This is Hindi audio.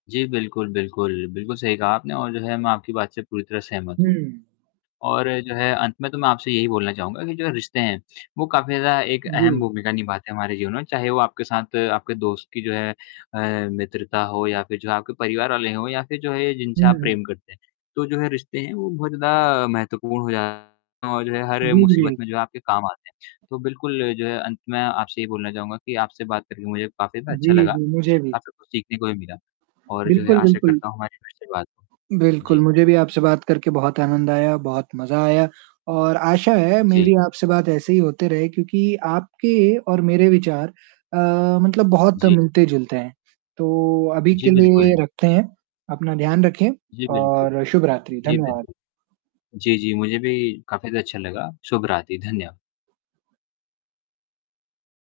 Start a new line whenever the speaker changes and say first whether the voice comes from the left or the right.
left: जी बिल्कुल, बिल्कुल। बिल्कुल सही कहा आपने और जो है मैं आपकी बात से पूरी तरह सहमत हूँ।
right: हुँ।
left: और जो है अंत में तो मैं आपसे यही बोलना चाहूँगा कि जो रिश्ते हैं वो काफ़ी ज़्यादा एक अहम
right: जी।
left: भूमिका निभाते हैं हमारे जीवन में। चाहे वो आपके साथ आपके दोस्त की जो है अ, मित्रता हो या फिर जो है आपके परिवार वाले हो या फिर जो है या जिनसे आप
right: हुँ।
left: प्रेम करते हैं। तो जो है रिश्ते हैं वो बहुत ज़्यादा महत्वपूर्ण हो जाते हैं और जो है हर मुसीबत
right: [unintelligible]
left: में जो आपके काम आते हैं। तो बिल्कुल जो है अंत में आपसे ये बोलना चाहूँगा कि आपसे बात करके मुझे काफ़ी ज़्यादा अच्छा
right: जी,
left: लगा।
right: जी, मुझे भी।
left: काफ़ी कुछ सीखने को भी मिला और जो है
right: बिल्कुल,
left: आशा
right: बिल्कुल।
left: करता हूँ हमारी फिर से बात हो।
right: बिल्कुल,
left: जी।
right: मुझे भी आपसे बात करके बहुत आनंद आया, बहुत मज़ा आया और आशा है
left: जी।
right: मेरी आपसे बात ऐसे ही होते रहे क्योंकि आपके और मेरे विचार अ, मतलब बहुत
left: जी।
right: मिलते-जुलते हैं। तो अभी
left: जी
right: के लिए
left: बिल्कुल।
right: रखते हैं, अपना ध्यान रखें
left: जी बिल्कुल।
right: और शुभ रात्रि।
left: जी
right: धन्यवाद।
left: बिल्कुल। जी, जी मुझे भी काफ़ी ज़्यादा अच्छा लगा। शुभ रात्रि। धन्य